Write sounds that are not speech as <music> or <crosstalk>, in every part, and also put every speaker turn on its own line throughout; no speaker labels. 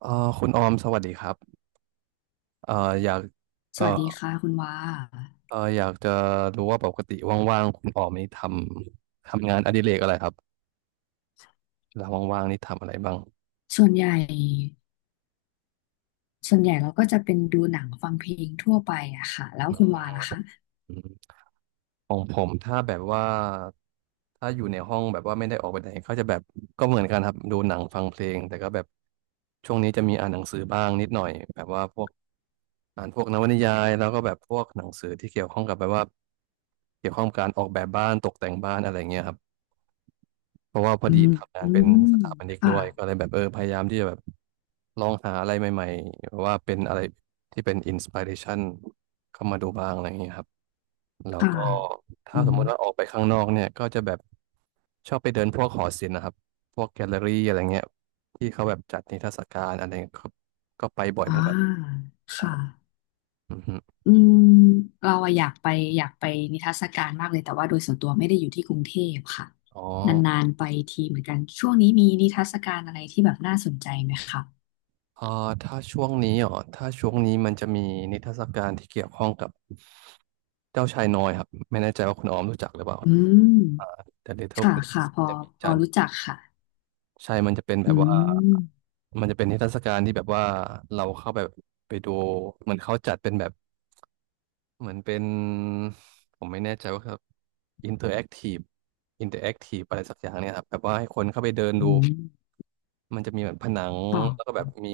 เอ่อคุณออมสวัสดีครับเอ่ออยาก
ส
เอ่อ
วัสดีค่ะคุณว่า
เอ่ออยากจะรู้ว่าปกติว่างๆคุณออมนี่ทำงานอดิเรกอะไรครับเวลาว่างๆนี่ทำอะไรบ้าง
ส่วนใหญ่ส่วนใหญ่เราก็จะเป็นดูหนังฟังเพลงทั่วไปอะค่ะแล้วคุณว่าล่ะคะ
อืมของผมถ้าแบบว่าถ้าอยู่ในห้องแบบว่าไม่ได้ออกไปไหนก็จะแบบก็เหมือนกันครับดูหนังฟังเพลงแต่ก็แบบช่วงนี้จะมีอ่านหนังสือบ้างนิดหน่อยแบบว่าพวกอ่านพวกนวนิยายแล้วก็แบบพวกหนังสือที่เกี่ยวข้องกับแบบว่าเกี่ยวข้องกับการออกแบบบ้านตกแต่งบ้านอะไรเงี้ยครับ เพราะว่าพอ
อื
ดี
ม
ทำงา
อื
นเป็น
ม
สถาปนิกด้
ค่ะ
วยก็เลยแบบพยายามที่จะแบบลองหาอะไรใหม่ๆหรือว่าเป็นอะไรที่เป็นอินสปิเรชันเข้ามาดูบ้างอะไรอย่างเงี้ยครับแล้ว
ค่ะ
ก็ถ้า
อื
สม
ม
มุติว่าออกไปข้างนอกเนี่ยก็จะแบบชอบไปเดินพวกหอศิลป์นะครับพวกแกลเลอรี่อะไรเงี้ยที่เขาแบบจัดนิทรรศการอะไรเงี้ยก็ไปบ่อยเหมื
อ่า
อนกัน
ค
ใช่
่ะ
อือฮึ
อืมเราอะอยากไปอยากไปนิทรรศการมากเลยแต่ว่าโดยส่วนตัวไม่ได้อยู่ที่กรุงเทพค่ะ
อ๋อ
นานๆไปทีเหมือนกันช่วงนี้มีนิทรรศการอะไรที่แบบน่าสนใจไหมคะ
อ่าถ้าช่วงนี้มันจะมีนิทรรศการที่เกี่ยวข้องกับเจ้าชายน้อยครับไม่แน่ใจว่าคุณออมรู้จักหรือเปล่า
อืม
The Little
ค่ะ
Prince
ค่ะพอ
จะมี
พอ
จั
รู้
ด
จักค่ะ
ใช่มันจะเป็นแบ
อื
บว่า
ม
มันจะเป็นนิทรรศการที่แบบว่าเราเข้าไปไปดูเหมือนเขาจัดเป็นแบบเหมือนเป็นผมไม่แน่ใจว่าครับ interactive interactive อะไรสักอย่างเนี่ยครับแบบว่าให้คนเข้าไปเดิน
อื
ดู
ม
มันจะมีแบบผนังแล้วก็แบ
ค่ะ
บมี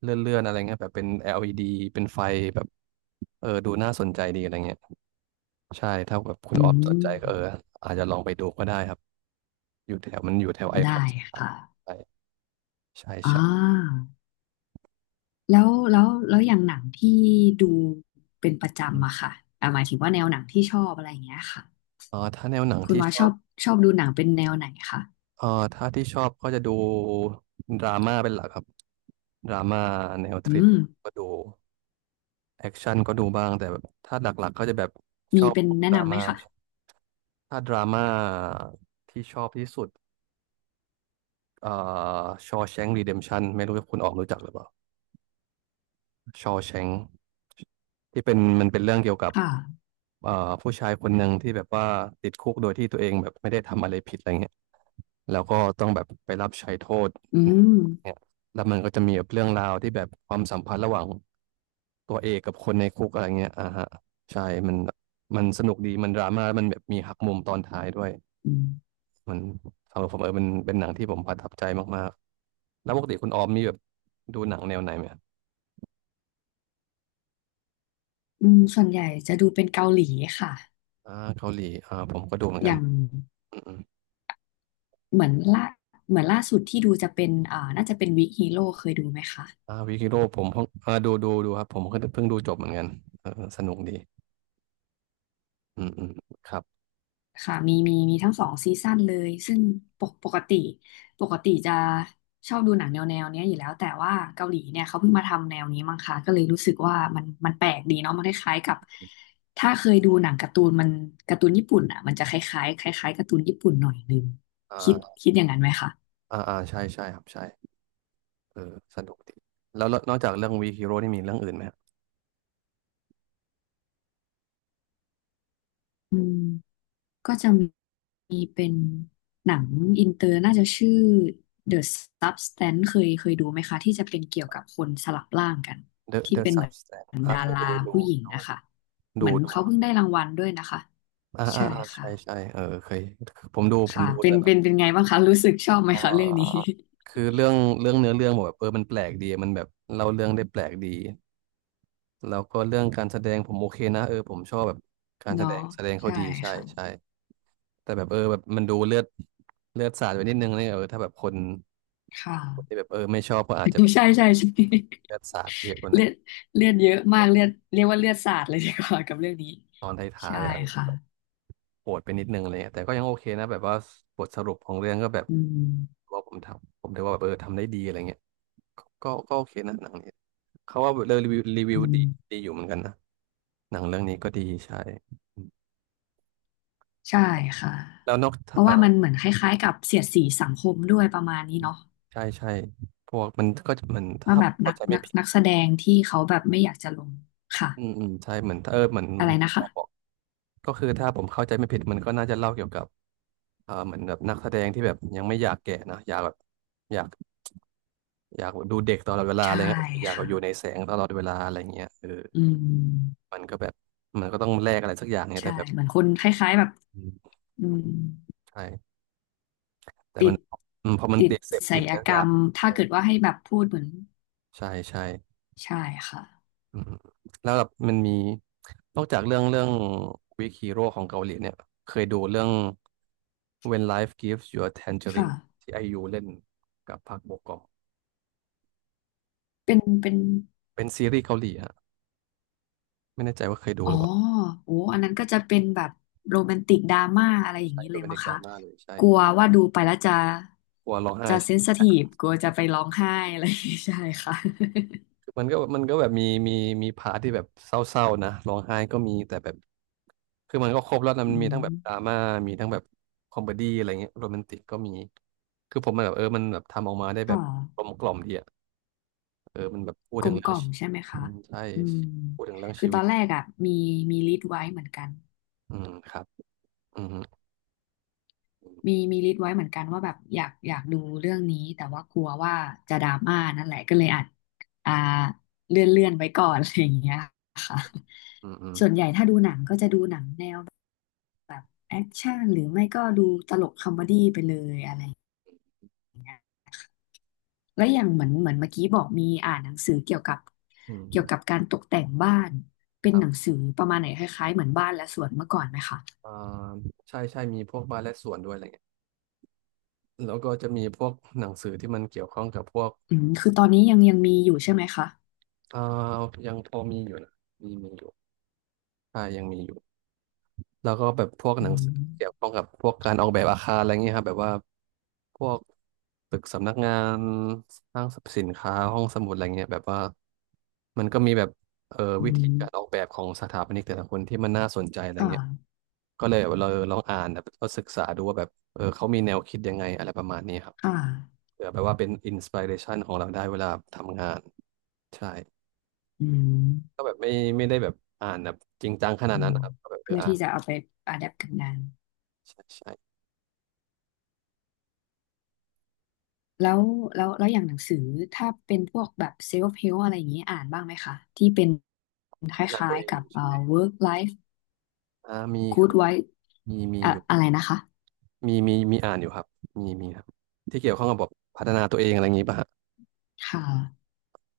เลื่อนๆอะไรเงี้ยแบบเป็น LED เป็นไฟแบบดูน่าสนใจดีอะไรเงี้ยใช่ถ้าแบบคุณ
อื
ออฟสนใจก็
ม
อาจจะลองไปดูก็ได้ครับอยู่แถวมันอยู่แถวไอคอ
ได้
นสยาม
ค่ะ
ใช่ใช่
อ่
ใช่
าแล้วอย่างหนังที่ดูเป็นประ
อื
จำอะ
ม
ค่ะอ่าหมายถึงว่าแนวหนังที่ชอบอะไรอย่างเงี้ยค่ะ
เออถ้าแนวหนัง
คุณ
ที่
ว่า
ช
ช
อ
อ
บ
บดูหนังเป็นแนวไหนคะ
เออถ้าที่ชอบก็จะดูดราม่าเป็นหลักครับดราม่าแนวทริ
อื
ล
ม
ก็ดูแอคชั่นก็ดูบ้างแต่แบบถ้าหลักๆก็จะแบบช
มี
อบ
เป็นแนะ
ดรา
นำไหม
ม่า
คะ
ถ้าดราม่าที่ชอบที่สุด เอ่อชอแชง r e รีเดมชันไม่รู้ว่าคุณออกรู้จักหรือเปล่าชอแชงที่เป็นมันเป็นเรื่องเกี่ยวกับ
ค่ะ
เอ่อผู้ชายคนหนึ่งที่แบบว่าติดคุกโดยที่ตัวเองแบบไม่ได้ทำอะไรผิดอะไรเงี้ยแล้วก็ต้องแบบไปรับใช้โทษ
อืม
เนี่ยแล้วมันก็จะมีแบบเรื่องราวที่แบบความสัมพันธ์ระหว่างตัวเอกกับคนในคุกอะไรเงี้ยอ่าฮะใช่มันมันสนุกดีมันดราม่าแล้วมันแบบมีหักมุมตอนท้ายด้วย
อืม
มันสำหรับผมเป็นหนังที่ผมประทับใจมากๆแล้วปกติคุณออมมีแบบดูหนังแนวไหนไหม
อืมส่วนใหญ่จะดูเป็นเกาหลีค่ะ
อ่าเกาหลีผมก็ดูเหมือน
อ
กัน
ย่าง
อืม
เหมือนล่าเหมือนล่าสุดที่ดูจะเป็นอ่าน่าจะเป็นวิกฮีโร่เคยดูไหมคะ
ๆวิกิโร่ผมเพิ่งดูครับผมก็เพิ่งดูจบเหมือนกันเออสนุกดีอืมอืมครับ
ค่ะมีมีทั้งสองซีซั่นเลยซึ่งปกปกติปกติจะชอบดูหนังแนวเนี้ยอยู่แล้วแต่ว่าเกาหลีเนี่ยเขาเพิ่งมาทำแนวนี้มั้งคะก็เลยรู้สึกว่ามันแปลกดีเนาะมันคล้ายๆกับถ้าเคยดูหนังการ์ตูนการ์ตูนญี่ปุ่นอ่ะมันจะคล้ายๆคล้ายๆการ์ตูนญี่ปุ่นหน่อยนึงคิด
อ่า
คิดอย่างนั้นไหมคะ
อ่าอ่าใช่ใช่ครับใช่เออสนุกดีแล้วแล้วนอกจากเรื่องวีฮีโร่นี่มีเรื่องอื่นไหมครับ
อืม ก็จะมีเป็นหนังอินเตอร์น่าจะชื่อ The Substance เคยดูไหมคะที่จะเป็นเกี่ยวกับคนสลับร่างกัน
The
ที่
The
เป็นเหมือ
Substance
นดา
เคย
ราผู้หญิง
ดู
นะคะเหมื
ดู
อน
ดู
เขา
ครั
เพิ่
บ
งได้รางวัลด้วยนะคะ
อ่าอ่า
ใช่
อ่า
ค่ะ
ใช่ใช่เคยผมดูผม
ค่ะ
ดู
เป็
แต่
นเป็นเป็นไงบ้างคะรู้สึกชอบไหม
เอ่
คะเรื่องนี้
อคือเรื่องเนื้อเรื่องบอกแบบมันแปลกดี มันแบบเล่าเรื่องได้แปลกดีแล้วก็เรื่องการแสดงผมโอเคนะผมชอบแบบการ
<laughs>
แสด
เนาะ
งแสดงเขา
ใช่
ดีใช่
ค่ะ
ใช่แต่แบบแบบมันดูเลือดสาดไปนิดนึงนี่ถ้าแบบคน
ค่ะ
คนที่แบบไม่ชอบก็อาจจะแบ
<laughs> ใช่
บ
ใช่ใช่
เลือ
<laughs>
ดสาดเยอะกว่าหน่
เลื
อย
อดเลือดเยอะมากเลือดเรียกว่าเลือดสาดเลยดีกว่ากับเรื่องนี้
ตอนท้าย
ใช่
ๆอะจะ
ค่ะ
แบบปวดไปนิดนึงอะไรเงี้ยแต่ก็ยังโอเคนะแบบว่าบทสรุปของเรื่องก็แบบ
อืม
ว่าผมทำผมถือว่าแบบทำได้ดีอะไรเงี้ยก็โอเคนะหนังนี้ เขาว่าเรรีวิวรีวิว
อื
ดี
ม
ดีอยู่เหมือนกันนะหนังเรื่องนี้ก็ดีใช่อืม
ใช่ค่ะ
แล้วนอก
เพราะ
เอ่อ
ว่ามันเหมือนคล้ายๆกับเสียดสีสังคมด้วยประมาณนี้เนาะ
ใช่ใช่พวกมันก็จะมัน
ว่า
ถ้า
แบ
ผ
บ
ม
นั
เข้า
ก
ใจไม่
นัก
ผิด
นักแสดงที่เขาแบบไม่อยากจะลงค่ะ
อืมอืมใช่เหมือนเออเหมือนเห
อะ
มือ
ไร
น
นะ
เขาบอก
คะ
ก็คือถ้าผมเข้าใจไม่ผิดมันก็น่าจะเล่าเกี่ยวกับเหมือนแบบนักแสดงที่แบบยังไม่อยากแก่นะอยากแบบอยากอยากดูเด็กตลอดเวลาอะไร
ใช่
เงี้ยอยาก
ค่ะ
อยู่ในแสงตลอดเวลาอะไรเงี้ย
อืม
มันก็แบบมันก็ต้องแลกอะไรสักอย่างเนี่ยแต่
ใช่
แบบ
เหมือนคนคล้ายๆแบบ
อืม
อืม
ใช่แต่
ติ
มัน
ด
พอมัน
ติด
ติดเสพ
ไส
ติด
ย
แล้ว
ก
อ
ร
ยา
ร
ก
มถ้าเกิดว่าให้แบบพูดเหมือน
ใช่ใช่
ใช่ค่ะ
อืมแล้วแบบมันมีนอกจากเรื่องวิกฮีโร่ของเกาหลีเนี่ยเคยดูเรื่อง When Life Gives You a
ค่ะ
Tangerine ที่ไอยูเล่นกับพักโบกอม
เป็นเป็น
เป็นซีรีส์เกาหลีฮะไม่แน่ใจว่าเคยดู
อ๋
ห
อ
รือเปล่า
โอ้อันนั้นก็จะเป็นแบบโรแมนติกดราม่าอะไรอย่าง
ใช่
นี้
ดู
เลย
เป็น
มั้
เด็
ง
กดรา
คะ
ม่าเลยใช่
กลัว
ครอบ
ว่าดูไปแล้วจะ
ครัวร้องไห้
เซ
ใช่
นซิทีฟกลัวจะไปร้องไห้อะไรอย่างงี้ใช่ค่ะ
มันก็แบบมีมีพาร์ทที่แบบเศร้าๆนะร้องไห้ก็มีแต่แบบคือมันก็ครบแล้วนะ
<laughs> อื
มันมีทั้งแบบดรา
ม
ม่ามีทั้งแบบคอมเมดี้อะไรเงี้ยโรแมนติกก็มีคือผมมันแบบเออมันแบบทำออกมาได้แบ
ก็
บกลมกล่อมดีอ่ะเออมันแบบพูด
กล
ถึง
มก
เรื่อ
ล่
ง
อม
ชี
ใช่ไหม
อื
คะ
มใช่
อืม
พูดถึงเรื่อง
คือ
ชี
ต
วิ
อ
ต
นแรกอ่ะมีมีลิสต์ไว้เหมือนกัน
อืมครับอืม
มีลิสต์ไว้เหมือนกันว่าแบบอยากดูเรื่องนี้แต่ว่ากลัวว่าจะดราม่านั่นแหละก็เลยอัดอ่าเลื่อนไว้ก่อนอะไรอย่างเงี้ยค่ะ
อืมอืม
แอคชั่นหรือไม่ก็ดูตลกคอมเมดี้ไปเลยอะไรแล้วอย่างเหมือนเมื่อกี้บอกมีอ่านหนังสือเกี่ยวกับ
อืม
การตกแต่งบ้านเป็น
ครั
ห
บ
นังสือประมาณไหนคล้ายๆเหมือนบ้านและสวนเมื่อก่อนไหมคะ
อ่าใช่ใช่มีพวกบาร์และสวนด้วยอะไรเงี้ยแล้วก็จะมีพวกหนังสือที่มันเกี่ยวข้องกับพวก
อืมคือตอนนี้ยังมีอยู่ใช่ไหมคะ
อ่ายังพอมีอยู่นะมีอยู่ใช่ยังมีอยู่ แล้วก็แบบพวกห
อื
นังสือ
ม
เกี่ยวข้องกับพวกการออกแบบอาคารอะไรเงี้ยครับแบบว่าพวกตึกสำนักงานห้างสรรพสินค้าห้องสมุดอะไรเงี้ยแบบว่ามันก็มีแบบเออ
อื
วิธี
ม
การออกแบบของสถาปนิกแต่ละคนที่มันน่าสนใจอะไร
ค่
เงี้ย
ะ
ก็เลยเราลองอ่านแบบก็ศึกษาดูว่าแบบเออเขามีแนวคิดยังไงอะไรประมาณนี้ครับ
ค่ะ
เผื่อแบบว่าเป็นอินสปิเรชันของเราได้เวลาทำงานใช่
อืม
ก็แบบไม่ได้แบบอ่านแบบจริงจังขนา
อื
ดนั้น
ม
นะครับก็แบบเออ
เพื่อ
อ่าน
ที่จะเอาไปอะแดปกับงาน
ใช่ใช่
แล้วแล้วแล้วอย่างหนังสือถ้าเป็นพวกแบบเซลฟ์เฮลอะไรอย่างนี้อ่านบ้างไหมคะที่เป็นค
พัฒนาตั
ล้า
ว
ย
เอ
ๆ
ง
กับ
ใช่ไหม
work life
มีเค
Good
ย
Wife
มี
อะ
อยู่
อะไรนะคะ
มีอ่านอยู่ครับมีครับที่เกี่ยวข้องกับแบบพัฒนาตัวเองอะไรอย่างนี้ป่ะฮะ
ค่ะ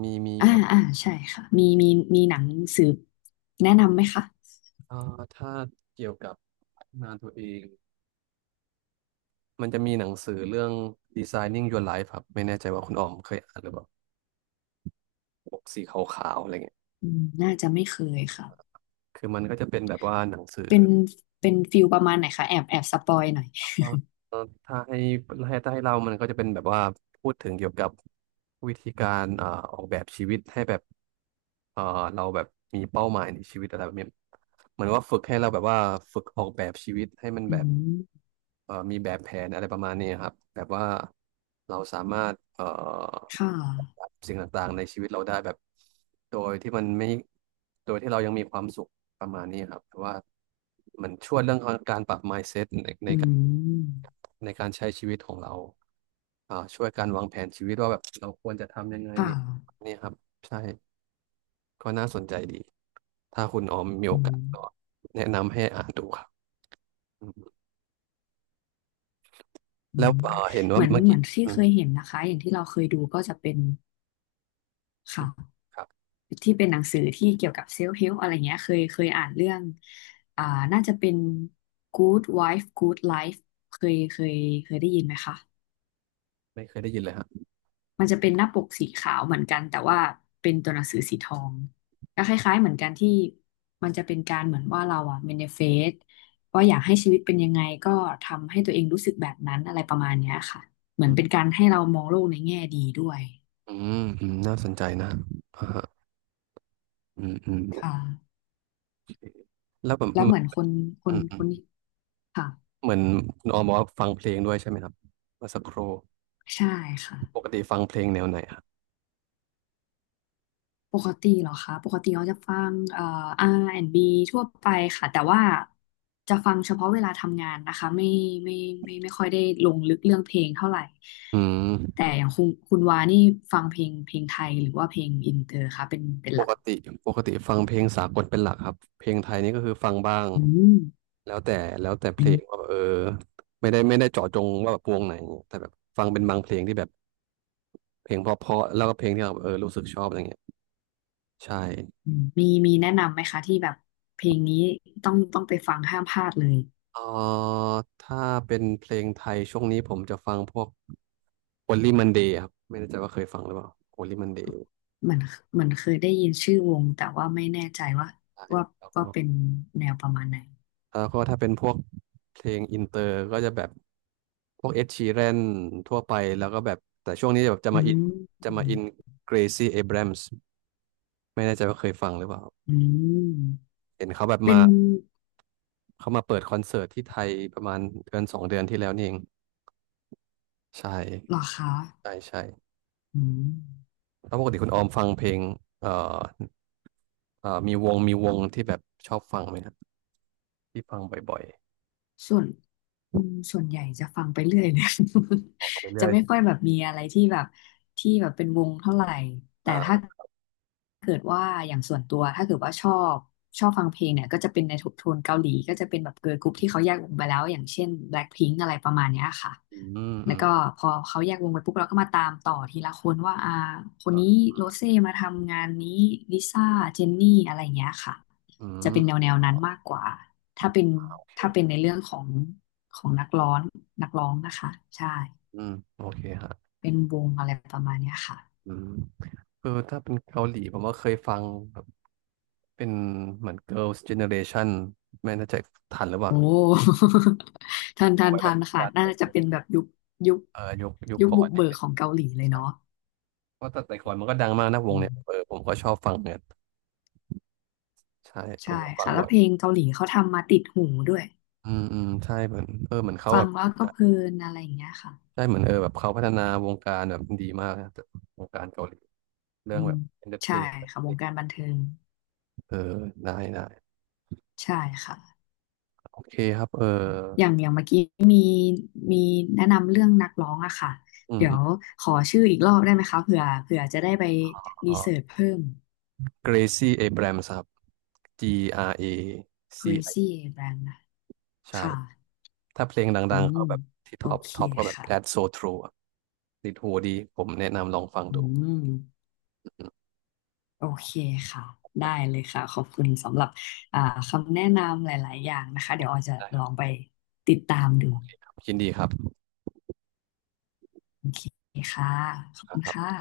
มีอ
อ่า
ยู่ครับ
อ่าใช่ค่ะมีมีหนังสืบแนะนำไหมคะ
อ่าถ้าเกี่ยวกับพัฒนาตัวเองมันจะมีหนังสือเรื่อง Designing Your Life ครับไม่แน่ใจว่าคุณออมเคยอ่านหรือเปล่าปกสีขาวๆอะไรเงี้ย
อืมน่าจะไม่เคยค่ะ
คือมันก็จะเป็นแบบว่าหนังสือ
เป็นเป็นฟิลประมาณไหนคะแอบสปอยหน่อย
เอ่อถ้าให้ถ้าให้เรามันก็จะเป็นแบบว่าพูดถึงเกี่ยวกับวิธีการออกแบบชีวิตให้แบบเอ่อเราแบบมีเป้าหมายในชีวิตอะไรแบบนี้เหมือนว่าฝึกให้เราแบบว่าฝึกออกแบบชีวิตให้มัน
อื
แบบ
ม
มีแบบแผนอะไรประมาณนี้ครับแบบว่าเราสามารถ
ค่ะ
สิ่งต่างๆในชีวิตเราได้แบบโดยที่มันไม่โดยที่เรายังมีความสุขประมาณนี้ครับแต่ว่ามันช่วยเรื่องการปรับ mindset ใน
อืม
ในการใช้ชีวิตของเราอ่าช่วยการวางแผนชีวิตว่าแบบเราควรจะทำยังไง
ค่ะ
เนี่ยครับใช่ก็น่าสนใจดี ถ้าคุณออมมีโอ
อื
กาส
ม
ก็แนะนำให้อ่านดูครับอืม
อื
แล้ว
ม
เห็นว่าเมื่อ
เหมื
กี้
อนที่
อื
เค
ม
ยเห็นนะคะอย่างที่เราเคยดูก็จะเป็น
อืม
ค่ะ
ครับ
ที่เป็นหนังสือที่เกี่ยวกับเซลฟ์เฮล p อะไรเงี้ยเคยอ่านเรื่องอ่าน่าจะเป็น Good Wife Good Life เคยเคยเคยได้ยินไหมคะ
ไม่เคยได้ยินเลยฮะ
มันจะเป็นหน้าปกสีขาวเหมือนกันแต่ว่าเป็นตัวหนังสือสีทองก็คล้ายๆเหมือนกันที่มันจะเป็นการเหมือนว่าเราอะเมนิเฟสว่าอยากให้ชีวิตเป็นยังไงก็ทำให้ตัวเองรู้สึกแบบนั้นอะไรประมาณเนี้ยค่ะเหมือ
อื
นเป็น
ม
การให้เรามองโลกในแง่ดีด้วย
อืมอืมน่าสนใจนะอ่าฮะอืมอืม
ค่ะ
แล้วแบบ
แล้ว
เห
เห
มือ
มื
น
อน
อืมอื
ค
ม
นค่ะ
เหมือนคุณออมบอกว่าฟังเพลงด้วยใช่ไหมครับเมื่อสักครู่
ใช่ค่ะ
ปกติฟังเพลงแนวไหนฮะ
ปกติเหรอคะปกติเราจะฟังr ีทั่วไปค่ะแต่ว่าจะฟังเฉพาะเวลาทำงานนะคะไม่ไม่ค่อยได้ลงลึกเรื่องเพลงเท่าไหร่
อืม
แต่อย่างคุณวานี่ฟังเพลงไทยหรือว่าเพลงอินเตอร์คะเป็น
ป
หลัก
กติปกติฟังเพลงสากลเป็นหลักครับเพลงไทยนี่ก็คือฟังบ้าง
อืม
แล้วแต่แล้วแต่เพ
อื
ลงว่า
ม
แบบเออไม่ได้เจาะจงว่าแบบวงไหนแต่แบบฟังเป็นบางเพลงที่แบบเพลงเพราะๆแล้วก็เพลงที่เราแบบเออรู้สึกชอบอะไรเงี้ยใช่
อืมมีมีแนะนำไหมคะที่แบบเพลงนี้ต้องไปฟังห้ามพลาดเลย
เออถ้าเป็นเพลงไทยช่วงนี้ผมจะฟังพวก Only Monday ครับไม่แน่ใจว่าเคยฟังหรือเปล่า Only Monday
เหมือนเหมือนเคยได้ยินชื่อวงแต่ว่าไม่แน่ใจ
ใช่
ว่า
แล้วก็
ว่าเป็นแนวประมาณไหน
แล้วก็ถ้าเป็นพวกเพลงอินเตอร์ก็จะแบบพวกเอ็ดชีแรนทั่วไปแล้วก็แบบแต่ช่วงนี้แบบจะ
อื
มาอินจะมาอิน
ม
เกรซี่เอ r บรมส์ไม่แน่ใจว่าเคยฟังหรือเปล่า
อืม
เห็นเขาแบบ
เป็
มา
น
เขามาเปิดคอนเสิร์ตที่ไทยประมาณเดือนสองเดือนที่แล้วนี่เองใช
เหรอ
่
คะ
ใช่ใช่
อืม
แล้วปกติคุณออมฟังเพลงเอ่อมีวงที่แบบชอบฟังไหมครับที่ฟังบ่อย
ส่วนอืมส่วนใหญ่จะฟังไปเรื่อยเลย
ๆฟังไป
<laughs>
เรื่
จะ
อย
ไม่ค่อยแบบมีอะไรที่แบบเป็นวงเท่าไหร่ แต่ถ้า
อ่า
เกิดว่าอย่างส่วนตัวถ้าเกิดว่าชอบฟังเพลงเนี่ยก็จะเป็นในโทนเกาหลีก็จะเป็นแบบเกิร์ลกรุ๊ปที่เขาแยกวงไปแล้วอย่างเช่น BLACKPINK อะไรประมาณเนี้ยค่ะ
อืมอื
แล้ว
ม
ก็พอเขาแยกวงไปปุ๊บเราก็มาตามต่อทีละคนว่าอ่าคนนี้
อ่ะ
โรเซ่มาทำงานนี้ลิซ่าเจนนี่อะไรอย่างเงี้ยค่ะ
อื
จะเป็
ม
นแนวนั้นมากกว่า ถ้าเป็น
โอเค
ถ้าเป็นในเรื่องของของนักร้องนะคะใช่
อืมโอเคฮะ
เป็นวงอะไรประมาณเนี้ยค่ะ
อืม คือถ้าเป็นเกาหลีผมว่าเคยฟังแบบเป็นเหมือน Girls Generation ไม่แน่ใจทันหรือเป
โอ้
ล่า
<laughs>
เอาไว้แบ
ทั
บ
น
ต
ค่ะ
อน
น่าจะเป็นแบบยุคยุค
เออยุค
ยุค
ก่อ
บุ
น
กเบิก
เนี่ย
ของเกาหลีเลย
ใช่
เนาะ
เพราะแต่ก่อนมันก็ดังมากนะว
อื
งเนี่ยเออ
ม
ผมก็ชอบฟังเนี่ยใช่ผ
ใช่
มก็ฟัง
ค่ะแล้
บ่
ว
อย
เพลงเกาหลีเขาทำมาติดหูด้วย
อืมอืมใช่เหมือนเออเหมือนเขา
ฟั
แบ
ง
บ
แล้วก็เพลินอะไรอย่างเงี้ยค่ะ
ใช่เหมือนเออแบบเขาพัฒนาวงการแบบดีมากนะแต่วงการเกาหลีเรื่
อื
องแบ
ม
บเอนเตอร์เท
ใช่
น
ค่ะวงการบันเทิง
เออได้ได้
ใช่ค่ะ
โอเคครับเออ
อย่างเมื่อกี้มีมีแนะนำเรื่องนักร้องอะค่ะ
อืม
เดี๋
อ
ยว
ม
ขอชื่ออีกรอบได้ไหมคะเผื่อจะได้ไป
อ๋
รี
อ
เสิร์ชเพิ่ม
เกรซี่เอแบรมส์ครับ G R A C
Gracie a b r a m นะ
ใช่
ค่ะ
ถ้าเพลง
อื
ดังๆ
ม
เขาแบบที่
โอ
ท็อป
เค
ท็อปก็แบบ That's
ค่ะ
So True อะติดหูดี ผมแนะนำลองฟัง
อื
ดู
ม
อืม
โอเคค่ะได้เลยค่ะขอบคุณสำหรับอ่าคำแนะนำหลายๆ อย่างนะคะเดี๋ยวออยจะ
ได้ค
ล
รับ
องไปติดตามดู
ยินดีครับ
โอเคค่ะขอบคุณ
ครั
ค่ะ
บ